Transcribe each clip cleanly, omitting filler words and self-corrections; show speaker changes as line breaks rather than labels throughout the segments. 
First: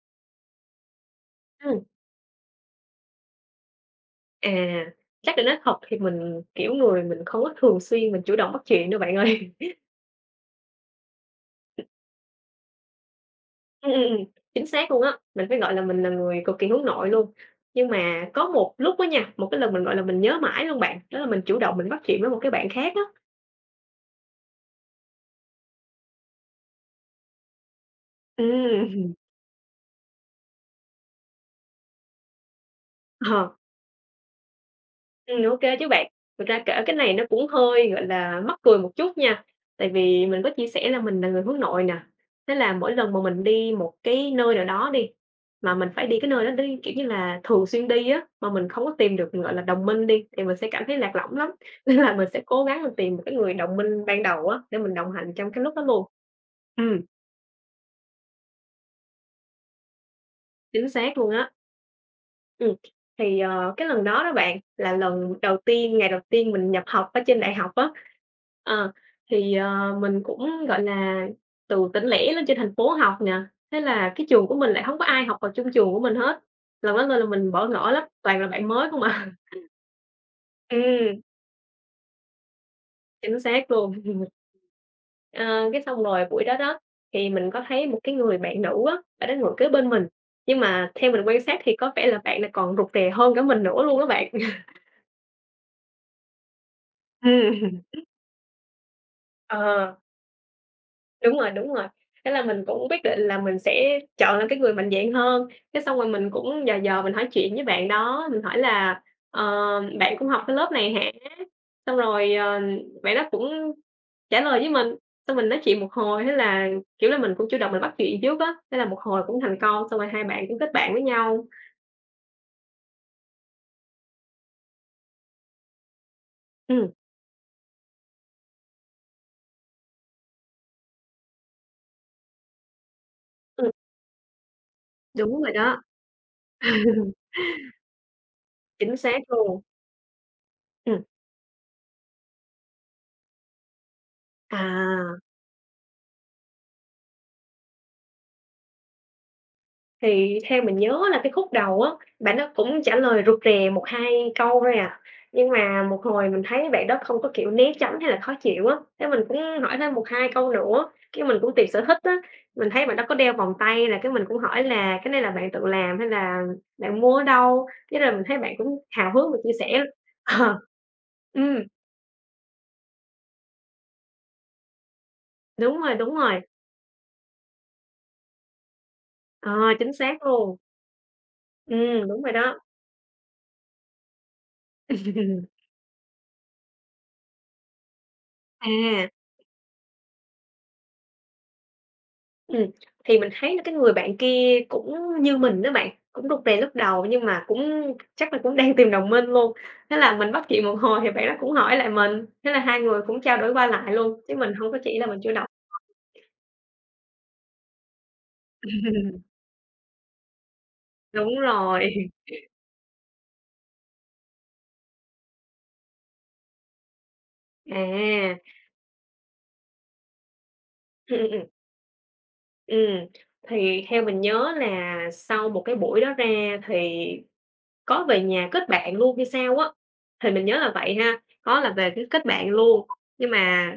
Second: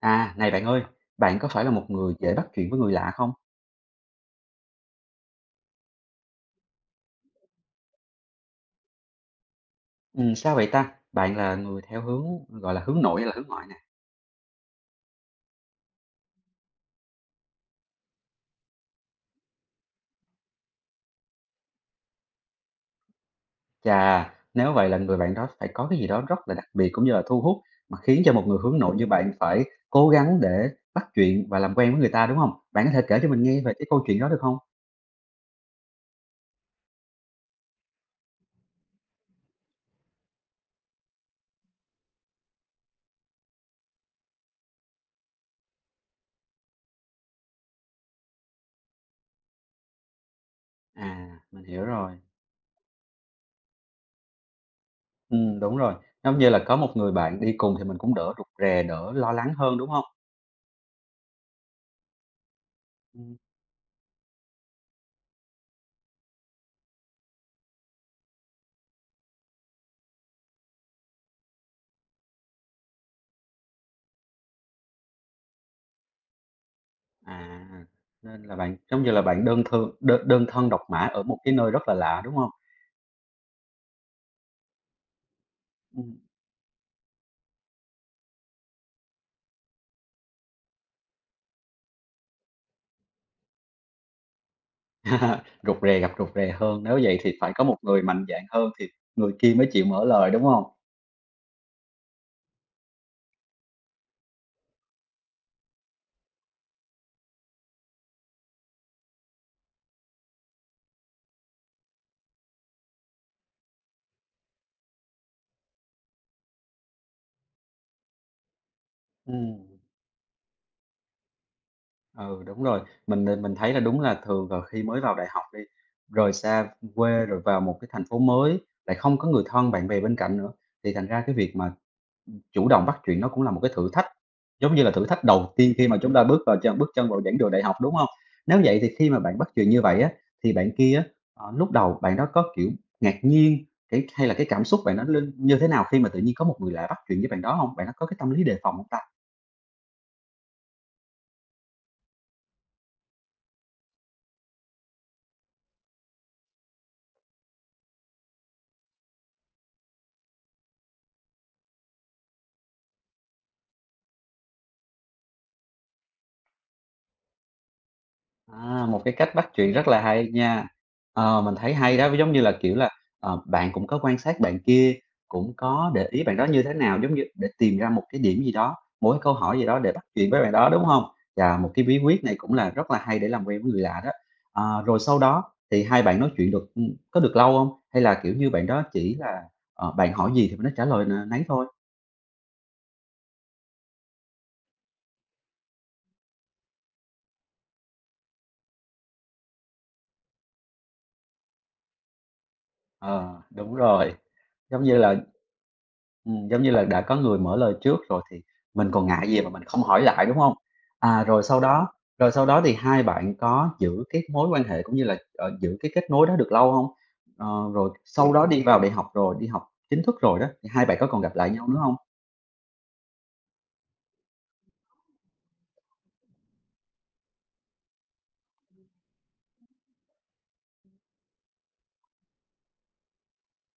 À, này bạn ơi, bạn có phải là một
Ừm,
người dễ bắt chuyện với người lạ không?
à, Chắc là nói thật thì mình, kiểu, người mình không có thường xuyên mình chủ động bắt chuyện đâu bạn ơi.
Sao vậy ta? Bạn là người theo hướng, hướng nội hay là hướng ngoại nè?
Ừm, ừm, ừm, Chính xác luôn á, mình phải gọi là mình là người cực kỳ hướng nội luôn. Nhưng mà có một lúc á nha, một cái lần mình, gọi là, mình nhớ mãi luôn bạn, đó là mình chủ động mình bắt chuyện với một cái bạn khác á.
Chà, nếu vậy là người bạn đó phải có cái gì đó rất là đặc biệt cũng như là thu hút mà khiến cho một người hướng nội như
Ừm.
bạn phải cố gắng để bắt chuyện và làm quen với người ta, đúng không? Bạn có thể kể cho mình
Ờ.
nghe về cái câu chuyện đó được không?
Ô kê chứ bạn. Thực ra kể cái này nó cũng hơi, gọi là, mắc cười một chút nha, tại vì mình có chia sẻ là mình là người hướng nội nè, thế là mỗi lần mà mình đi một cái nơi nào đó đi, mà mình phải đi cái nơi đó đi, kiểu như là, thường xuyên đi á, mà mình không có tìm được, gọi là, đồng minh đi, thì mình sẽ cảm thấy lạc lõng
À,
lắm,
mình hiểu
nên là
rồi.
mình sẽ cố gắng mình tìm một cái người đồng minh ban đầu á, để mình đồng hành trong cái lúc
Đúng
đó
rồi,
luôn.
giống như là có một
Ừm,
người bạn đi cùng thì mình cũng đỡ rụt rè, đỡ lo lắng hơn, đúng không?
Chính xác luôn á. Ừm,
Ừm.
cái lần đó đó bạn, là lần đầu tiên ngày đầu tiên mình nhập học ở trên đại học á. Ờ, mình cũng, gọi là, từ tỉnh lẻ lên trên thành phố học nè, thế là cái trường của mình lại hổng có ai học vào chung trường của mình hết, lần đó nên là mình
À,
bỡ ngỡ lắm, toàn
nên
là
là
bạn
bạn
mới
giống
không
như là
à.
bạn đơn thương đơn đơn thân độc mã
Ừm,
ở một cái nơi rất là lạ, đúng không?
chính xác luôn. Ờ, cái xong
Ừm.
rồi buổi đó đó, thì mình có thấy một cái người bạn nữ á, bạn đó ngồi kế bên mình, nhưng mà theo mình quan sát thì có vẻ là bạn này còn rụt rè hơn cả mình nữa luôn á bạn.
Rụt rè gặp rụt rè hơn, nếu vậy thì phải có một
Ừm.
người mạnh dạn hơn thì người kia mới chịu
Ờ,
mở lời, đúng không?
Đúng rồi, đúng rồi. Thế là mình cũng quyết định là mình sẽ chọn là cái người mạnh dạn hơn, thế xong rồi mình cũng dò dò mình hỏi chuyện với bạn đó, mình hỏi là "Ờ, bạn cũng học cái lớp này hả?" Xong rồi, ờ, Bạn đó cũng trả lời với mình, xong mình nói chuyện một hồi, thế là, kiểu là, mình cũng chủ động mình bắt chuyện trước á, thế là một hồi cũng thành
Ừm,
công, xong rồi hai bạn cũng kết bạn với nhau.
ừ, đúng rồi, mình thấy là đúng là thường là khi mới vào đại học đi, rời xa
Ừm,
quê rồi vào một cái thành phố mới, lại không có người thân bạn bè bên cạnh nữa, thì thành ra cái việc mà chủ động bắt chuyện nó cũng là một
ừm.
cái thử thách, giống như là thử thách
Đúng
đầu
rồi
tiên
đó.
khi mà chúng ta bước chân vào giảng đường đại học, đúng không? Nếu vậy thì
Chính
khi mà
xác
bạn bắt
luôn.
chuyện như vậy á, thì bạn kia
Ừm.
á, lúc đầu bạn đó có, kiểu, ngạc nhiên, cái hay là cái cảm xúc bạn nó
À.
lên như thế nào khi mà tự nhiên có một người lạ bắt chuyện với bạn đó hông? Bạn đó có cái tâm lý đề phòng hông ta?
Thì theo mình nhớ là cái khúc đầu á, bạn đó cũng trả lời rụt rè một 2 câu thôi à, nhưng mà một hồi mình thấy bạn đó không có, kiểu, né tránh hay là khó chịu á, thế mình cũng hỏi thêm một 2 câu nữa, cái mình cũng tìm sở thích á, mình thấy bạn đó có đeo vòng tay là cái mình cũng hỏi là "Cái này là bạn tự làm hay là bạn mua ở đâu?" Thế là mình thấy bạn cũng
À, một
hào
cái
hứng
cách
và
bắt
chia
chuyện
sẻ
rất là hay
ờ,
nha. Ờ, mình
ừm,
thấy hay đó, giống như là, kiểu là, ờ, bạn cũng có quan sát bạn kia, cũng
Đúng
có
rồi,
để
đúng
ý bạn
rồi,
đó như thế nào, giống như để tìm ra một cái điểm gì đó, một cái câu
ờ,
hỏi gì đó để
Chính
bắt
xác
chuyện với bạn
luôn,
đó, đúng không? Và một cái bí
đúng
quyết
rồi
này cũng
đó.
là rất là hay để làm quen với người lạ đó. Ờ, rồi sau đó thì hai bạn nói chuyện được ừ, có được lâu không? Hay là, kiểu như, bạn đó
À.
chỉ là, ờ, bạn hỏi gì thì bạn đó trả lời n nấy thôi?
Ừm, thì mình thấy là cái người bạn kia cũng như mình đó bạn, cũng rụt rè lúc đầu nhưng mà cũng chắc là cũng đang tìm đồng minh luôn. Thế là mình bắt chuyện một hồi thì bạn đó cũng hỏi lại mình, thế là hai người cũng trao
Ờ,
đổi qua
đúng
lại
rồi,
luôn, chứ mình hông có
giống như
chỉ là
là
mình chủ động.
giống như là đã có người mở lời trước rồi thì mình còn ngại gì mà mình không hỏi lại, đúng không? À,
Đúng rồi,
rồi sau đó thì hai bạn có giữ cái mối quan hệ cũng như là, ờ, giữ cái kết nối đó được lâu không? Ờ, rồi sau
à,
đó đi vào đại học rồi, đi học chính thức rồi đó, thì hai bạn có
ừm,
còn
ừm,
gặp
ừm.
lại nhau nữa không?
Ừm, thì theo mình nhớ là sau một cái buổi đó ra thì có về nhà kết bạn luôn hay sao á, thì mình nhớ là vậy ha, có là về cái kết bạn luôn. Nhưng mà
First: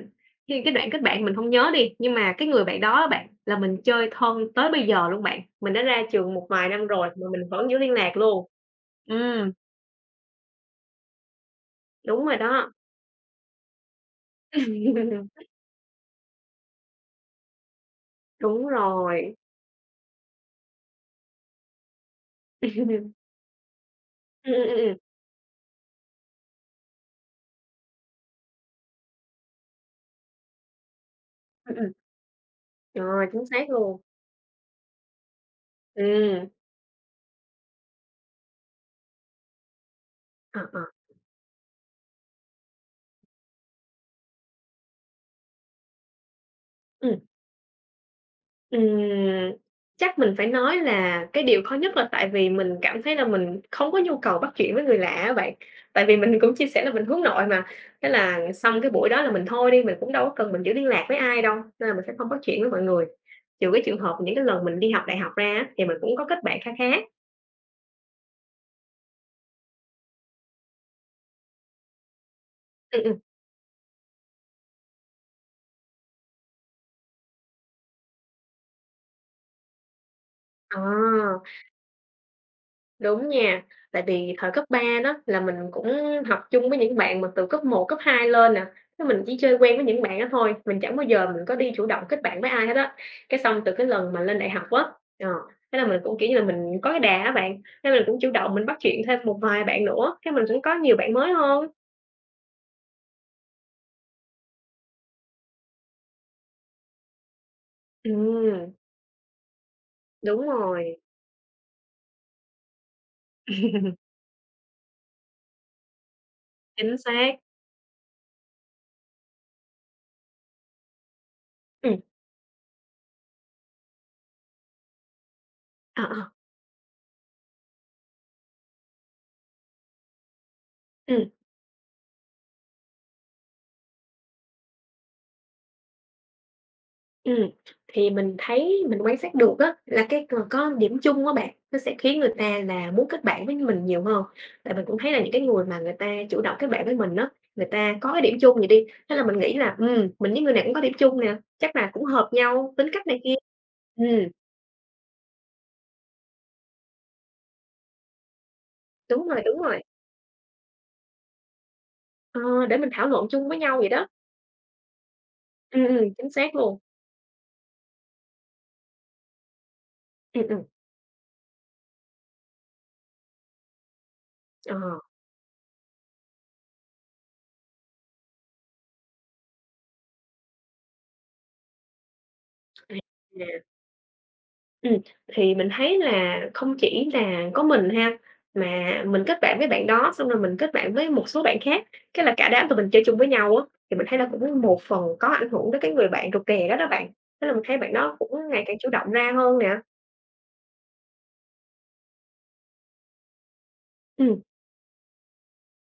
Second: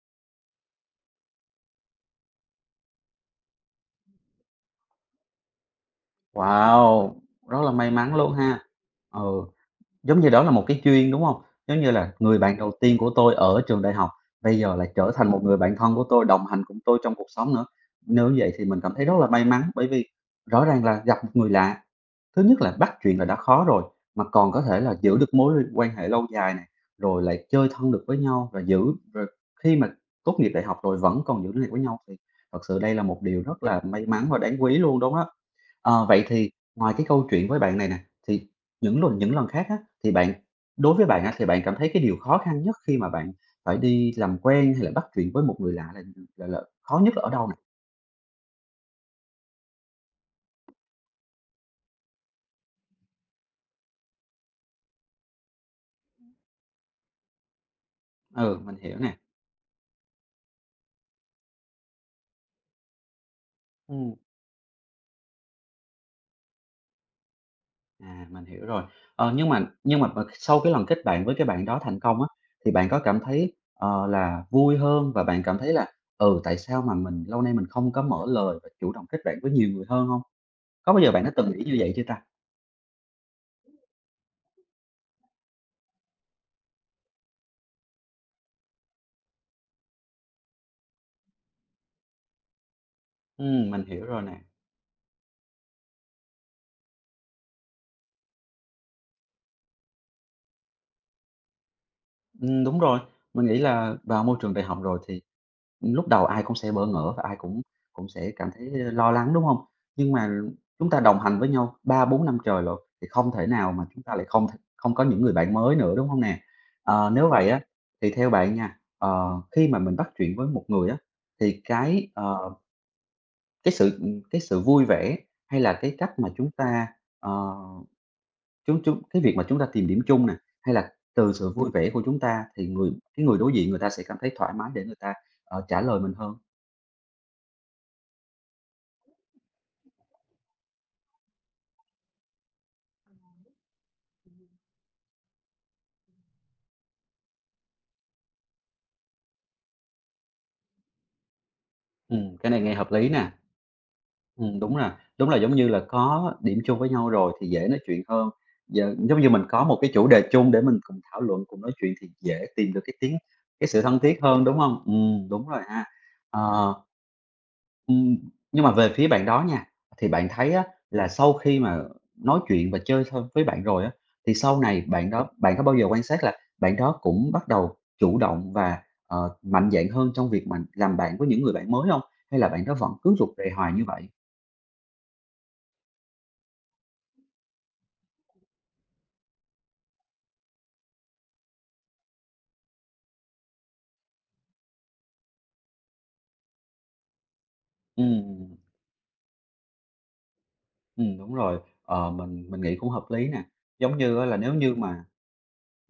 khi cái đoạn kết bạn mình không nhớ đi, nhưng mà cái người bạn đó á bạn, là mình chơi thân tới bây giờ luôn bạn. Mình đã ra trường một vài năm rồi
Wow,
mà mình
rất
vẫn
là
giữ
may
liên
mắn
lạc
luôn
luôn.
ha. Ừ.
Ừm.
Giống như đó là một cái duyên, đúng hông? Giống như là
Đúng
người
rồi
bạn đầu
đó.
tiên của tôi ở trường đại học, bây giờ lại trở thành một người bạn thân của tôi, đồng hành cùng tôi trong cuộc sống nữa. Nếu như vậy thì
Đúng
mình cảm thấy rất là
rồi.
may mắn, bởi vì rõ ràng là gặp một người lạ. Thứ nhất là bắt chuyện là đã khó rồi, mà còn
Ừm,
có
ừm, ừm,
thể là
ừm.
giữ được mối l quan hệ lâu dài này rồi lại chơi thân được với nhau và giữ rồi khi mà tốt nghiệp đại học rồi vẫn còn giữ liên lạc với
Ừm,
nhau thì thật sự đây là một
Rồi,
điều
chính
rất
xác
là
luôn.
may mắn và đáng quý luôn đúng đó. Ờ, vậy
ừ
thì ngoài cái câu chuyện với bạn này nè, thì những lần khác á, thì
ờ, ờ.
đối với bạn á, thì bạn cảm thấy cái điều khó khăn nhất khi mà bạn phải đi làm quen hay là bắt chuyện với một người lạ là là khó nhất là ở đâu nè?
Ừm, Chắc mình phải nói là cái điều khó nhất là tại vì mình cảm thấy là mình không có nhu cầu bắt chuyện với người lạ á bạn. Tại vì mình cũng chia sẻ là mình hướng nội mà, thế là
Ừ, mình
xong cái
hiểu
buổi
nè.
đó là mình thôi đi, mình cũng đâu có cần mình giữ liên lạc với ai đâu, nên là mình sẽ không bắt chuyện với mọi người. Trừ cái trường
Ừm.
hợp những cái lần mình đi học đại học ra á, thì mình cũng có kết bạn khá khá.
À, mình hiểu rồi. Ờ, nhưng mà sau cái lần kết bạn với cái bạn đó thành công á, thì bạn có
ừ
cảm
ừ
thấy, ờ, là vui hơn và bạn cảm thấy là, ừ, tại sao mà mình lâu nay mình không có mở lời và chủ động kết bạn với nhiều người hơn không?
Ờ.
Có bao giờ bạn đã từng nghĩ như vậy chưa ta?
Đúng nha, tại vì thời cấp 3 đó là mình cũng học chung với những bạn mà từ cấp một cấp 2 lên nè, thế mình chỉ chơi quen với những bạn đó thôi, mình chẳng bao giờ mình có đi chủ động kết bạn với ai hết á. Cái xong từ
Mình
cái
hiểu
lần
rồi
mà lên
nè.
đại học á, ờ, thế là mình cũng, kiểu như là, mình có cái đà á bạn, thế mình cũng chủ động mình bắt chuyện thêm một vài bạn nữa, cái mình cũng có nhiều bạn mới hơn.
Đúng rồi, mình nghĩ là vào môi trường đại học rồi thì lúc đầu ai cũng sẽ bỡ ngỡ và ai cũng cũng sẽ cảm thấy
Ừm,
lo lắng, đúng không? Nhưng mà
đúng
chúng ta
rồi,
đồng hành với nhau 3 4 năm trời rồi thì không thể nào mà chúng ta lại không có những người bạn mới nữa, đúng không nè?
chính
Ờ, nếu
xác.
vậy á, thì theo bạn nha, ờ, khi mà mình bắt chuyện với một người á, thì
Ừm,
cái, ờ, cái sự, ừ, cái sự vui vẻ hay là cái
ờ,
cách mà
ờ,
chúng ta, ờ, chúng chúng cái việc mà chúng ta tìm điểm chung nè, hay là
ừm.
từ sự vui vẻ của chúng ta thì cái người đối diện người ta sẽ cảm thấy thoải mái để người ta, ờ, trả lời mình hơn?
ừ thì mình thấy mình quan sát được á, là cái có điểm chung á bạn, nó sẽ khiến người ta là muốn kết bạn với mình nhiều hơn. Tại mình cũng thấy là những cái người mà người ta chủ động kết bạn với mình á, người ta có cái điểm chung gì đi, thế là mình nghĩ là, mình với người này cũng có điểm chung nè, chắc là cũng hợp
Cái này
nhau,
nghe
tính
hợp
cách
lý
này
nè.
kia. Ừm,
Đúng là giống như là có điểm chung với nhau rồi thì dễ nói chuyện hơn. Giờ giống
đúng
như
rồi,
mình
đúng
có một
rồi,
cái chủ đề chung để mình cùng thảo luận, cùng nói chuyện thì
ờ,
dễ tìm
để
được
mình thảo luận chung với
cái
nhau
sự
vậy
thân
đó.
thiết hơn, đúng không? Đúng rồi ha.
Chính xác
Ờ.
luôn.
Ừm, nhưng mà về phía bạn đó nha, thì bạn
Ừm,
thấy á,
ừm,
là sau khi mà nói chuyện và chơi thân với bạn rồi á, thì sau
ờ.
này bạn có bao giờ quan sát là bạn đó cũng bắt đầu chủ động và, ờ, mạnh dạn hơn trong việc mà làm bạn với những người bạn mới không? Hay là bạn đó vẫn cứ rụt rè hoài như vậy?
Ừm, thì mình thấy là không chỉ là có mình ha, mà mình kết bạn với bạn đó, xong rồi mình kết bạn với một số bạn khác, cái là cả đám tụi mình chơi chung với nhau á, thì mình thấy là cũng một phần có ảnh hưởng tới cái người bạn rụt rè đó đó bạn. Thế là mình thấy bạn đó cũng
Ừm,
ngày càng chủ động ra hơn nè.
đúng rồi, ờ, mình nghĩ cũng hợp lý nè. Giống như á, là
Ừm.
nếu như mà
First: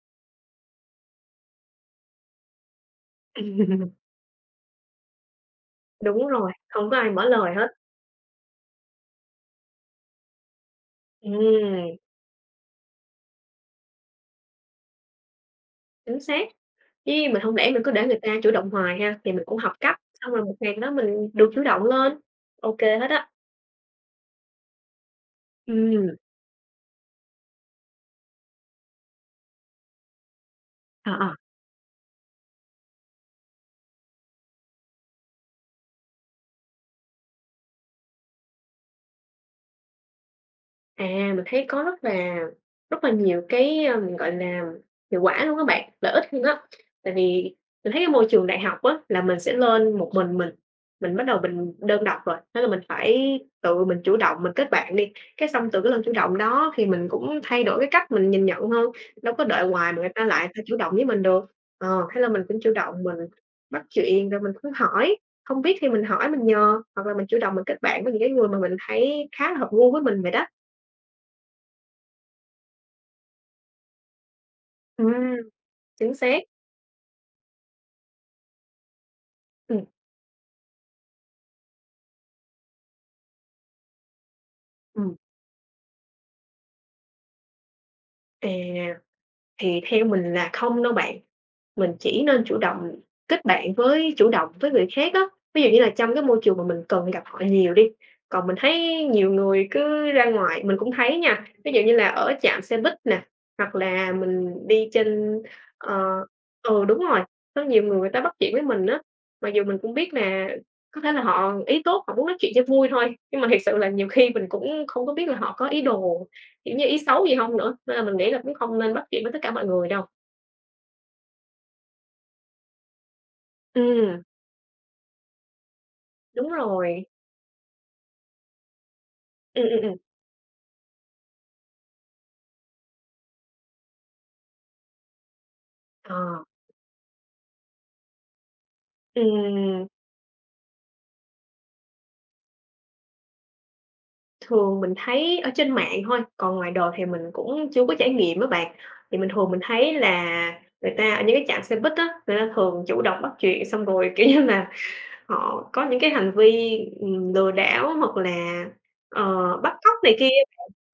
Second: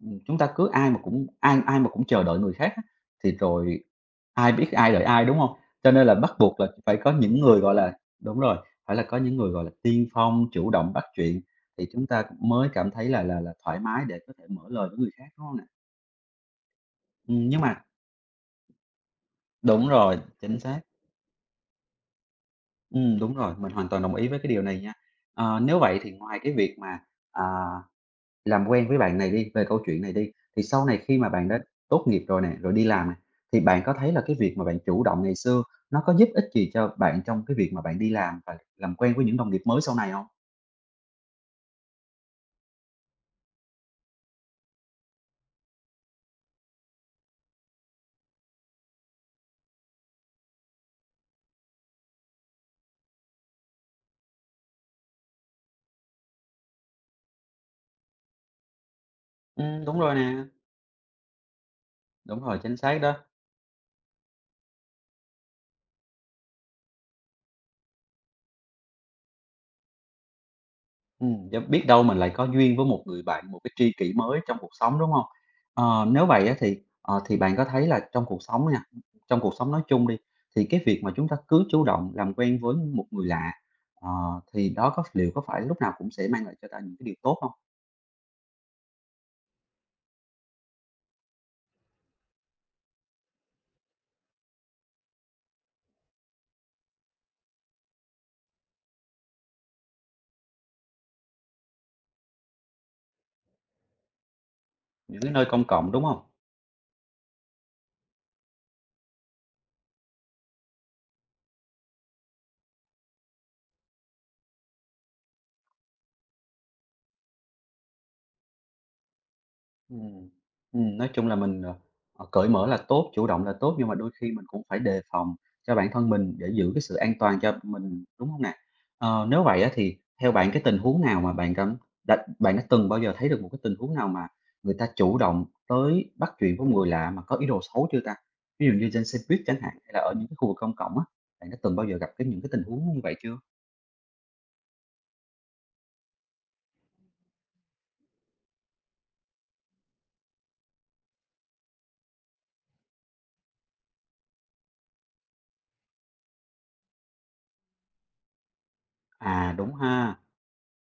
ừm, chúng ta cứ ai ai mà cũng chờ đợi người khác á, thì rồi ai biết ai đợi ai, đúng hông? Cho nên là
Đúng
bắt
rồi,
buộc là
không có
phải
ai
có
mở
những
lời
người,
hết.
gọi là đúng rồi, phải là có những người, gọi là, tiên phong, chủ động bắt chuyện thì
Ừm,
chúng ta cũng mới cảm thấy là thoải mái để có thể mở lời với người khác, đúng hông nè?
Chính xác, chứ mình không
Nhưng
để mình
mà
cứ để người ta chủ động hoài ha, thì mình cũng học
đúng
cách,
rồi,
xong rồi một
chính
ngày
xác.
đó mình được chủ động lên, ok hết á.
Đúng rồi, mình hoàn toàn đồng ý với cái điều này nha. Ờ, nếu vậy thì
Ừm,
ngoài cái việc mà, à, làm quen với bạn này đi, về câu chuyện này đi, thì sau này
ờ,
khi mà
ờ.
bạn đã tốt nghiệp rồi nè, rồi đi làm nè, thì bạn có thấy là cái việc mà bạn chủ động ngày xưa nó có giúp ích gì cho bạn trong cái việc mà bạn đi làm và làm quen với những đồng nghiệp mới sau này không?
À, mình thấy có rất là nhiều cái, ờ, mình, gọi là, hiệu quả luôn các bạn, lợi ích luôn á. Tại vì mình thấy cái môi trường đại học á, là mình sẽ lên một mình, mình bắt đầu mình đơn độc rồi, thế là mình phải tự mình chủ động, mình kết bạn đi, cái xong từ cái lần chủ động đó thì mình cũng thay đổi cái cách mình nhìn nhận hơn, đâu có đợi hoài mà
Đúng
người
rồi
ta
nè,
lại ta chủ động với mình được. Ờ, thế là
đúng
mình
rồi,
cũng chủ
chính xác
động
đó.
mình bắt chuyện rồi mình cứ hỏi, không biết thì mình hỏi mình nhờ, hoặc là mình chủ động mình kết bạn với những cái người mà mình thấy khá là hợp gu với mình vậy đó.
D biết đâu mình lại có duyên với một người bạn, một cái tri kỷ mới trong cuộc sống, đúng không?
Ừm,
Ờ,
chính
nếu
xác.
vậy á thì, ờ, thì bạn có thấy là trong cuộc sống nha, trong cuộc sống nói
Ừm,
chung đi, thì cái việc mà chúng ta cứ chủ động làm quen với một người lạ, ờ, thì đó có
ừm,
liệu có phải lúc nào cũng sẽ mang lại cho ta những cái điều tốt không?
à, thì theo mình là không đâu bạn. Mình chỉ nên chủ động kết bạn với chủ động với người khác á, ví dụ như là trong cái môi trường mà mình cần gặp họ nhiều đi. Còn mình thấy nhiều người cứ ra ngoài mình cũng thấy nha, ví dụ như là ở trạm xe buýt nè, hoặc là mình đi
Những cái
trên
nơi công cộng, đúng không?
ờ, ừ, đúng rồi, có nhiều người người ta bắt chuyện với mình á, mặc dù mình cũng biết là có thể là họ ý tốt, họ muốn nói chuyện cho vui thôi, nhưng mà thiệt sự là nhiều khi mình cũng không có biết là họ có ý đồ, kiểu như, ý xấu gì không nữa, nên là mình nghĩ là cũng không nên bắt chuyện với tất cả mọi người đâu.
Ừm, nói chung là mình, cởi mở là tốt, chủ động là tốt, nhưng mà đôi
Ừm.
khi mình cũng phải đề phòng cho bản thân mình để
Đúng
giữ cái sự
rồi,
an toàn cho mình, đúng không nè? Ờ, nếu vậy
ừ
á
ừ
thì
ừm,
theo bạn cái tình huống nào mà bạn đã từng bao giờ thấy được một cái tình huống nào mà người ta chủ động tới
ờ,
bắt chuyện với người lạ mà có ý đồ xấu chưa ta? Ví dụ như trên xe buýt chẳng hạn,
ừm,
hay là ở những cái khu vực công cộng á, bạn đã từng bao giờ gặp những cái tình huống như vậy chưa?
thường mình thấy ở trên mạng thôi, còn ngoài đời thì mình cũng chưa có trải nghiệm á bạn. Thì mình thường mình thấy là người ta ở những cái trạm xe buýt á, người ta thường chủ động bắt chuyện xong rồi, kiểu như là, họ có những cái hành vi, lừa đảo hoặc là,
À, đúng
bắt cóc
ha.
này kia.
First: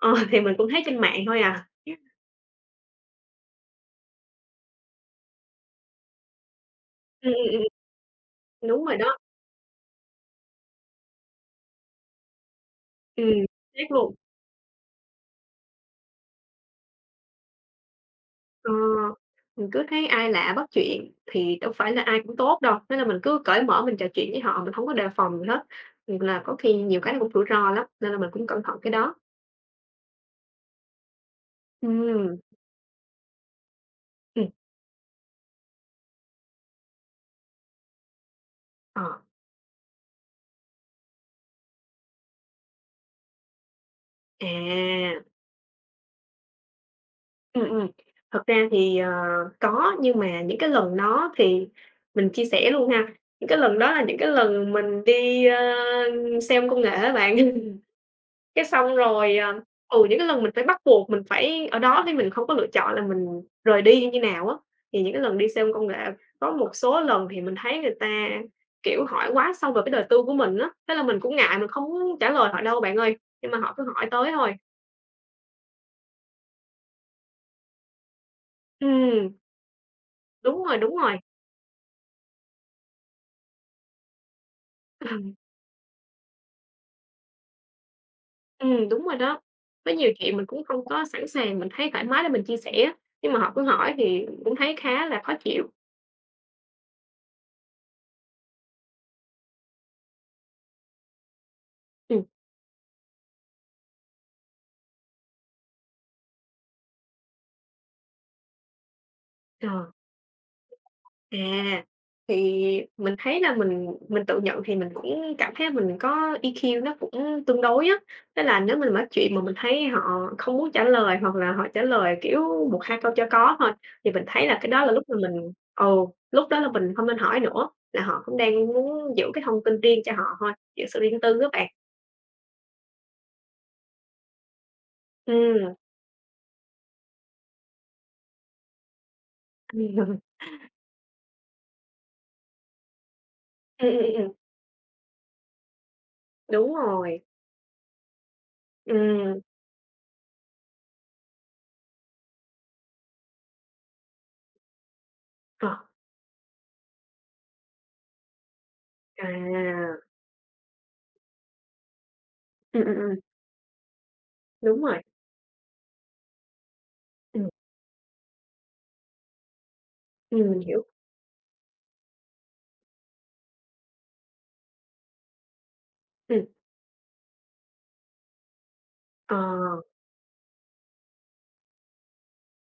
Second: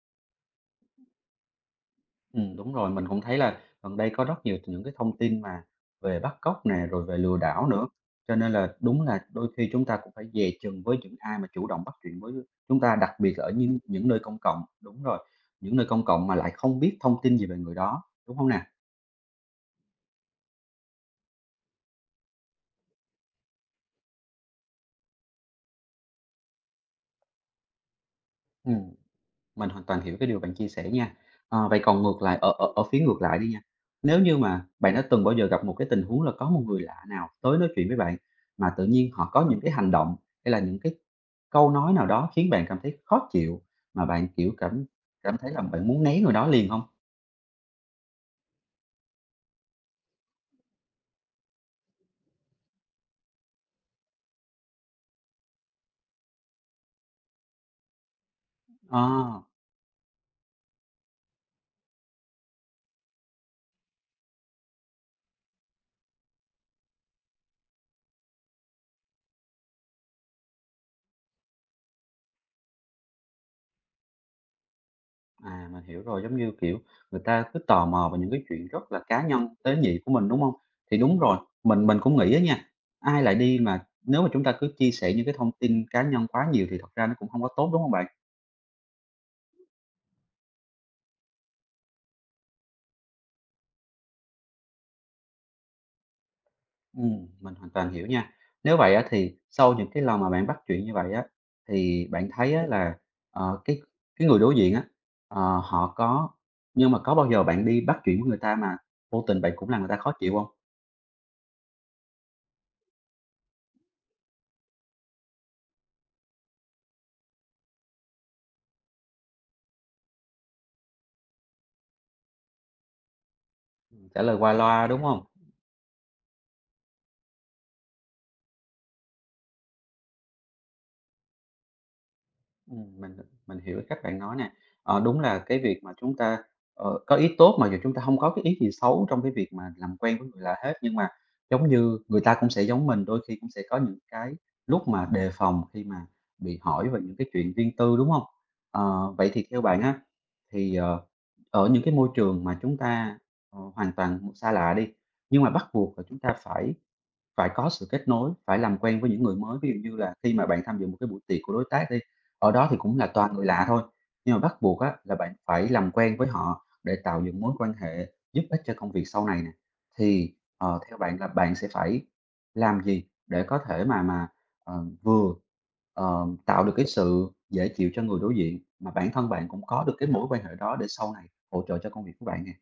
Ờ, thì mình cũng thấy trên mạng thôi à.
Đúng rồi, mình cũng thấy là gần đây có rất nhiều những cái thông tin mà về bắt cóc nè, rồi về
Ừm,
lừa
ừm,
đảo nữa, cho nên là
Đúng rồi
đúng
đó,
là đôi khi chúng ta cũng phải dè chừng với những ai mà chủ động bắt chuyện với chúng ta, đặc biệt
ừm,
là ở những
xác
những
luôn.
nơi công cộng. Đúng rồi, những nơi công cộng mà lại không biết thông tin gì về người đó, đúng không nè?
Ờ, mình cứ thấy ai lạ bắt chuyện thì đâu phải là ai cũng tốt đâu, nên là mình cứ cởi mở mình trò chuyện với họ, mình không có đề phòng gì hết, thì là có khi nhiều cái nó cũng rủi ro lắm, nên là mình cũng cẩn
Ừm.
thận cái đó.
Mình hoàn toàn hiểu cái điều bạn chia sẻ nha. Vậy còn ngược
Ừm,
lại, ở ở ở phía ngược lại đi nha, nếu như
ừ
mà bạn đã từng bao giờ gặp một cái tình huống là có một người lạ nào tới nói chuyện với bạn, mà tự
ờ,
nhiên họ có những cái hành động hay là những cái câu nói nào đó khiến bạn cảm thấy khó chịu, mà bạn, kiểu, cảm
à,
cảm thấy là bạn muốn né người đó liền không?
ừ ừ. Thật ra thì, có, nhưng mà những cái lần đó thì mình chia sẻ luôn ha, những cái lần đó là những cái lần mình đi, sale công nghệ á bạn. Cái xong
Ờ.
rồi, những cái lần mình phải bắt buộc mình phải ở đó thì mình không có lựa chọn là mình rời đi như nào á, thì những cái lần đi xe ôm công nghệ có một số lần thì mình thấy người ta, kiểu, hỏi quá sâu về cái đời tư của mình á, thế là mình cũng ngại mình không muốn trả lời họ đâu bạn ơi, nhưng mà họ cứ hỏi tới thôi.
À, mình hiểu rồi, giống như, kiểu, người ta cứ tò mò vào những cái chuyện rất là cá
Ừm,
nhân, tế nhị của mình, đúng không?
đúng rồi, đúng
Thì
rồi.
đúng rồi, mình cũng nghĩ á nha, ai lại đi mà nếu mà chúng ta cứ chia sẻ những cái
Ừm,
thông tin cá nhân quá nhiều thì thật ra nó cũng không có tốt, đúng không bạn?
đúng rồi đó. Với nhiều chuyện mình cũng không có sẵn sàng, mình thấy thoải mái để mình chia sẻ nhưng mà họ cứ hỏi thì cũng thấy khá là khó chịu.
Mình hoàn toàn hiểu nha. Nếu vậy á thì sau những cái lần mà bạn bắt chuyện như vậy á, thì
Ừm,
bạn thấy á là, cái người đối diện á, họ có nhưng mà có bao giờ bạn đi bắt chuyện với người ta mà vô tình bạn cũng làm người
ờ.
ta khó chịu không?
À, thì mình thấy là mình tự nhận thì mình cũng cảm thấy mình có EQ nó cũng tương đối á. Tức là nếu mình nói chuyện mà mình thấy họ không muốn trả lời hoặc là họ trả lời, kiểu, một hai câu cho có thôi, thì
Trả
mình
lời
thấy
qua
là cái
loa,
đó là
đúng
lúc mà
không?
mình lúc đó là mình không nên hỏi nữa, là họ cũng đang muốn giữ cái thông tin riêng cho họ thôi, giữ sự riêng tư các bạn.
Ừm, mình mình hiểu cái cách bạn nói nè. Ờ, đúng là cái
Ừm.
việc mà chúng ta, có ý tốt mà dù chúng ta không có cái ý gì xấu trong cái việc mà làm quen
Ừm,
với người lạ hết, nhưng mà giống như người ta cũng sẽ giống mình, đôi khi cũng sẽ có những
ừm, ừm,
cái
ừm,
lúc mà đề phòng khi mà bị
đúng
hỏi về những
rồi.
cái chuyện riêng tư, đúng không? Ờ, vậy
Ừm,
thì theo bạn á, thì, ở những cái môi trường mà chúng ta, hoàn toàn xa lạ đi, nhưng mà bắt
ờ,
buộc là chúng ta phải phải có sự kết nối, phải làm quen với những người mới. Ví dụ như
à,
là khi mà bạn tham dự một cái buổi tiệc của đối tác đi, ở đó thì
ừm, ừm,
cũng là
ừm,
toàn người lạ thôi, nhưng mà bắt buộc
đúng
á
rồi.
là bạn phải làm quen với họ để tạo dựng
Ừm,
mối quan hệ giúp ích cho công việc sau này nè. Thì,
mình hiểu.
theo bạn là bạn sẽ phải làm gì để có thể mà vừa,
Ừm,
tạo được cái sự dễ chịu cho người đối diện, mà bản thân
ờ.
bạn cũng có được cái mối quan hệ đó để sau này hỗ trợ cho công việc của bạn nè?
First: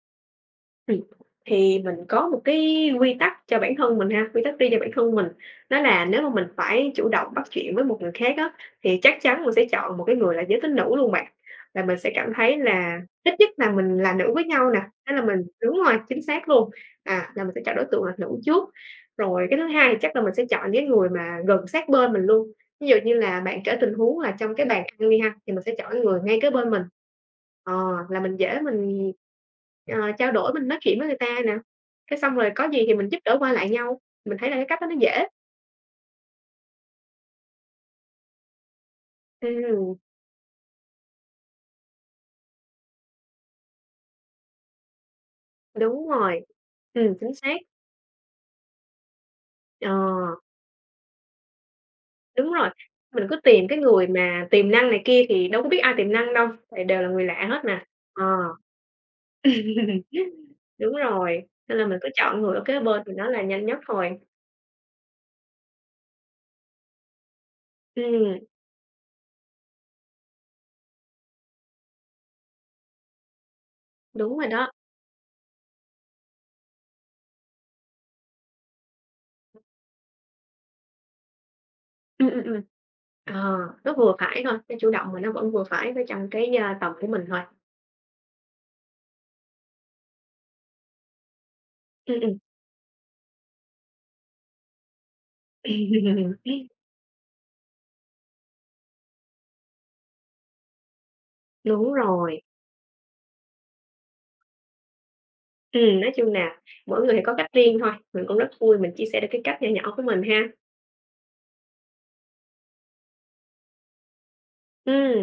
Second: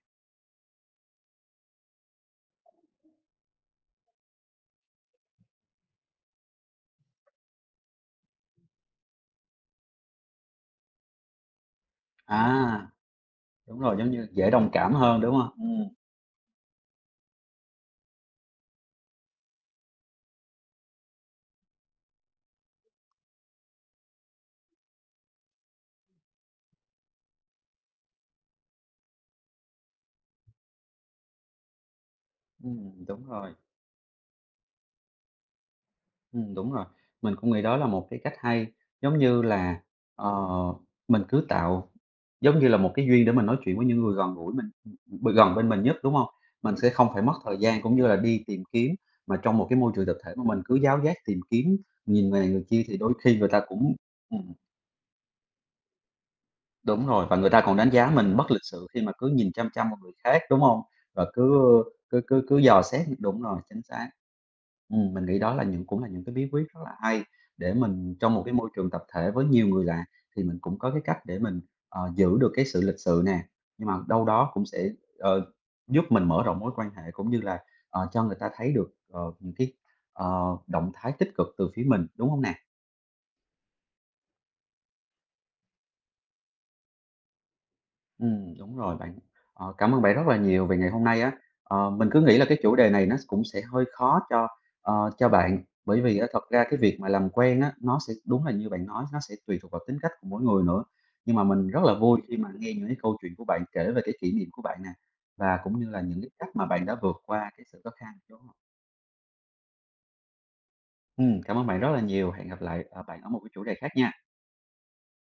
Ừm, thì mình có một cái quy tắc cho bản thân mình ha, quy tắc riêng cho bản thân mình, đó là nếu mà mình phải chủ động bắt chuyện với một người khác á, thì chắc chắn mình sẽ chọn một cái người là giới tính nữ luôn bạn. Là mình sẽ cảm
À,
thấy là ít nhất là
đúng rồi,
mình
giống
là
như
nữ với
dễ đồng
nhau nè,
cảm
thế
hơn,
là
đúng
mình
không?
đúng rồi, chính xác luôn, à, là mình sẽ chọn đối tượng là nữ trước. Rồi cái thứ hai thì chắc là mình sẽ chọn cái người mà gần sát bên mình luôn. Ví dụ như là bạn kể tình huống là trong cái bàn ăn đi ha, thì mình sẽ chọn người ngay kế bên mình. Ờ, là mình dễ trao đổi, mình nói chuyện với người ta nè, cái xong rồi có gì thì mình giúp
Đúng
đỡ qua
rồi.
lại nhau, mình thấy là cái cách đó nó dễ.
Đúng rồi. Mình cũng nghĩ đó là một cái cách hay, giống như là,
Ừm,
ờ, mình cứ tạo giống như là một cái duyên để mình nói chuyện với những người gần gũi mình, gần bên mình nhất,
đúng
đúng không?
rồi,
Mình sẽ không phải mất
chính xác.
thời gian cũng như là đi tìm kiếm, mà trong một cái
Ờ,
môi trường tập thể mà mình cứ giáo giác tìm kiếm, nhìn về
đúng
người
rồi,
kia thì đôi
mình cứ
khi người ta
tìm cái
cũng
người mà
ừm.
tiềm năng này kia thì đâu có biết ai tiềm năng đâu, tại đều
Đúng
là người
rồi, và
lạ
người
hết
ta còn
mà.
đánh giá
Ờ.
mình bất lịch sự khi mà cứ nhìn chăm chăm vào người khác, đúng hông?
Đúng
Và
rồi,
cứ
nên là mình cứ
cứ cứ
chọn người
cứ
ở kế
dò
bên
xét
thì nó
đúng
là
rồi,
nhanh nhất
chính xác.
thôi.
Mình nghĩ đó là những cũng là những cái bí quyết rất là hay để mình trong
Ừm,
một cái môi trường tập thể với nhiều người lạ thì mình cũng có cái cách để mình, giữ được cái sự lịch sự nè, nhưng mà đâu
đúng rồi
đó cũng
đó.
sẽ, ờ, giúp mình mở rộng mối quan hệ cũng như là, cho người ta thấy được, những cái, động thái tích cực từ phía mình, đúng
Ừm,
hông
ừm,
nè?
ừm. Ờ, nó vừa phải thôi, nó chủ động mà nó vẫn vừa phải với trong cái, tầm của mình thôi.
Đúng rồi bạn. Ờ, cảm ơn bạn rất là nhiều về ngày hôm nay á. Ờ, mình cứ nghĩ
Ừm,
là cái chủ đề này nó cũng sẽ hơi khó cho, cho bạn, bởi vì á
ừm.
thật ra cái việc mà làm quen á, nó sẽ đúng là như bạn nói, nó sẽ tùy thuộc vào tính cách của mỗi người nữa. Nhưng mà mình rất
Đúng
là vui khi
rồi.
mà nghe những cái câu chuyện của bạn kể về cái kỷ niệm của bạn nè, và cũng như là
Nói
những cái
chung
cách
nà
mà bạn đã
mỗi người
vượt
thì có cách
qua cái
riêng
sự khó
thôi,
khăn,
mình
đó
cũng rất
hông?
vui mình chia sẻ được cái cách nho nhỏ của mình ha.
Cảm ơn bạn rất là nhiều. Hẹn gặp lại, bạn ở một cái chủ đề khác nha.
Ừm.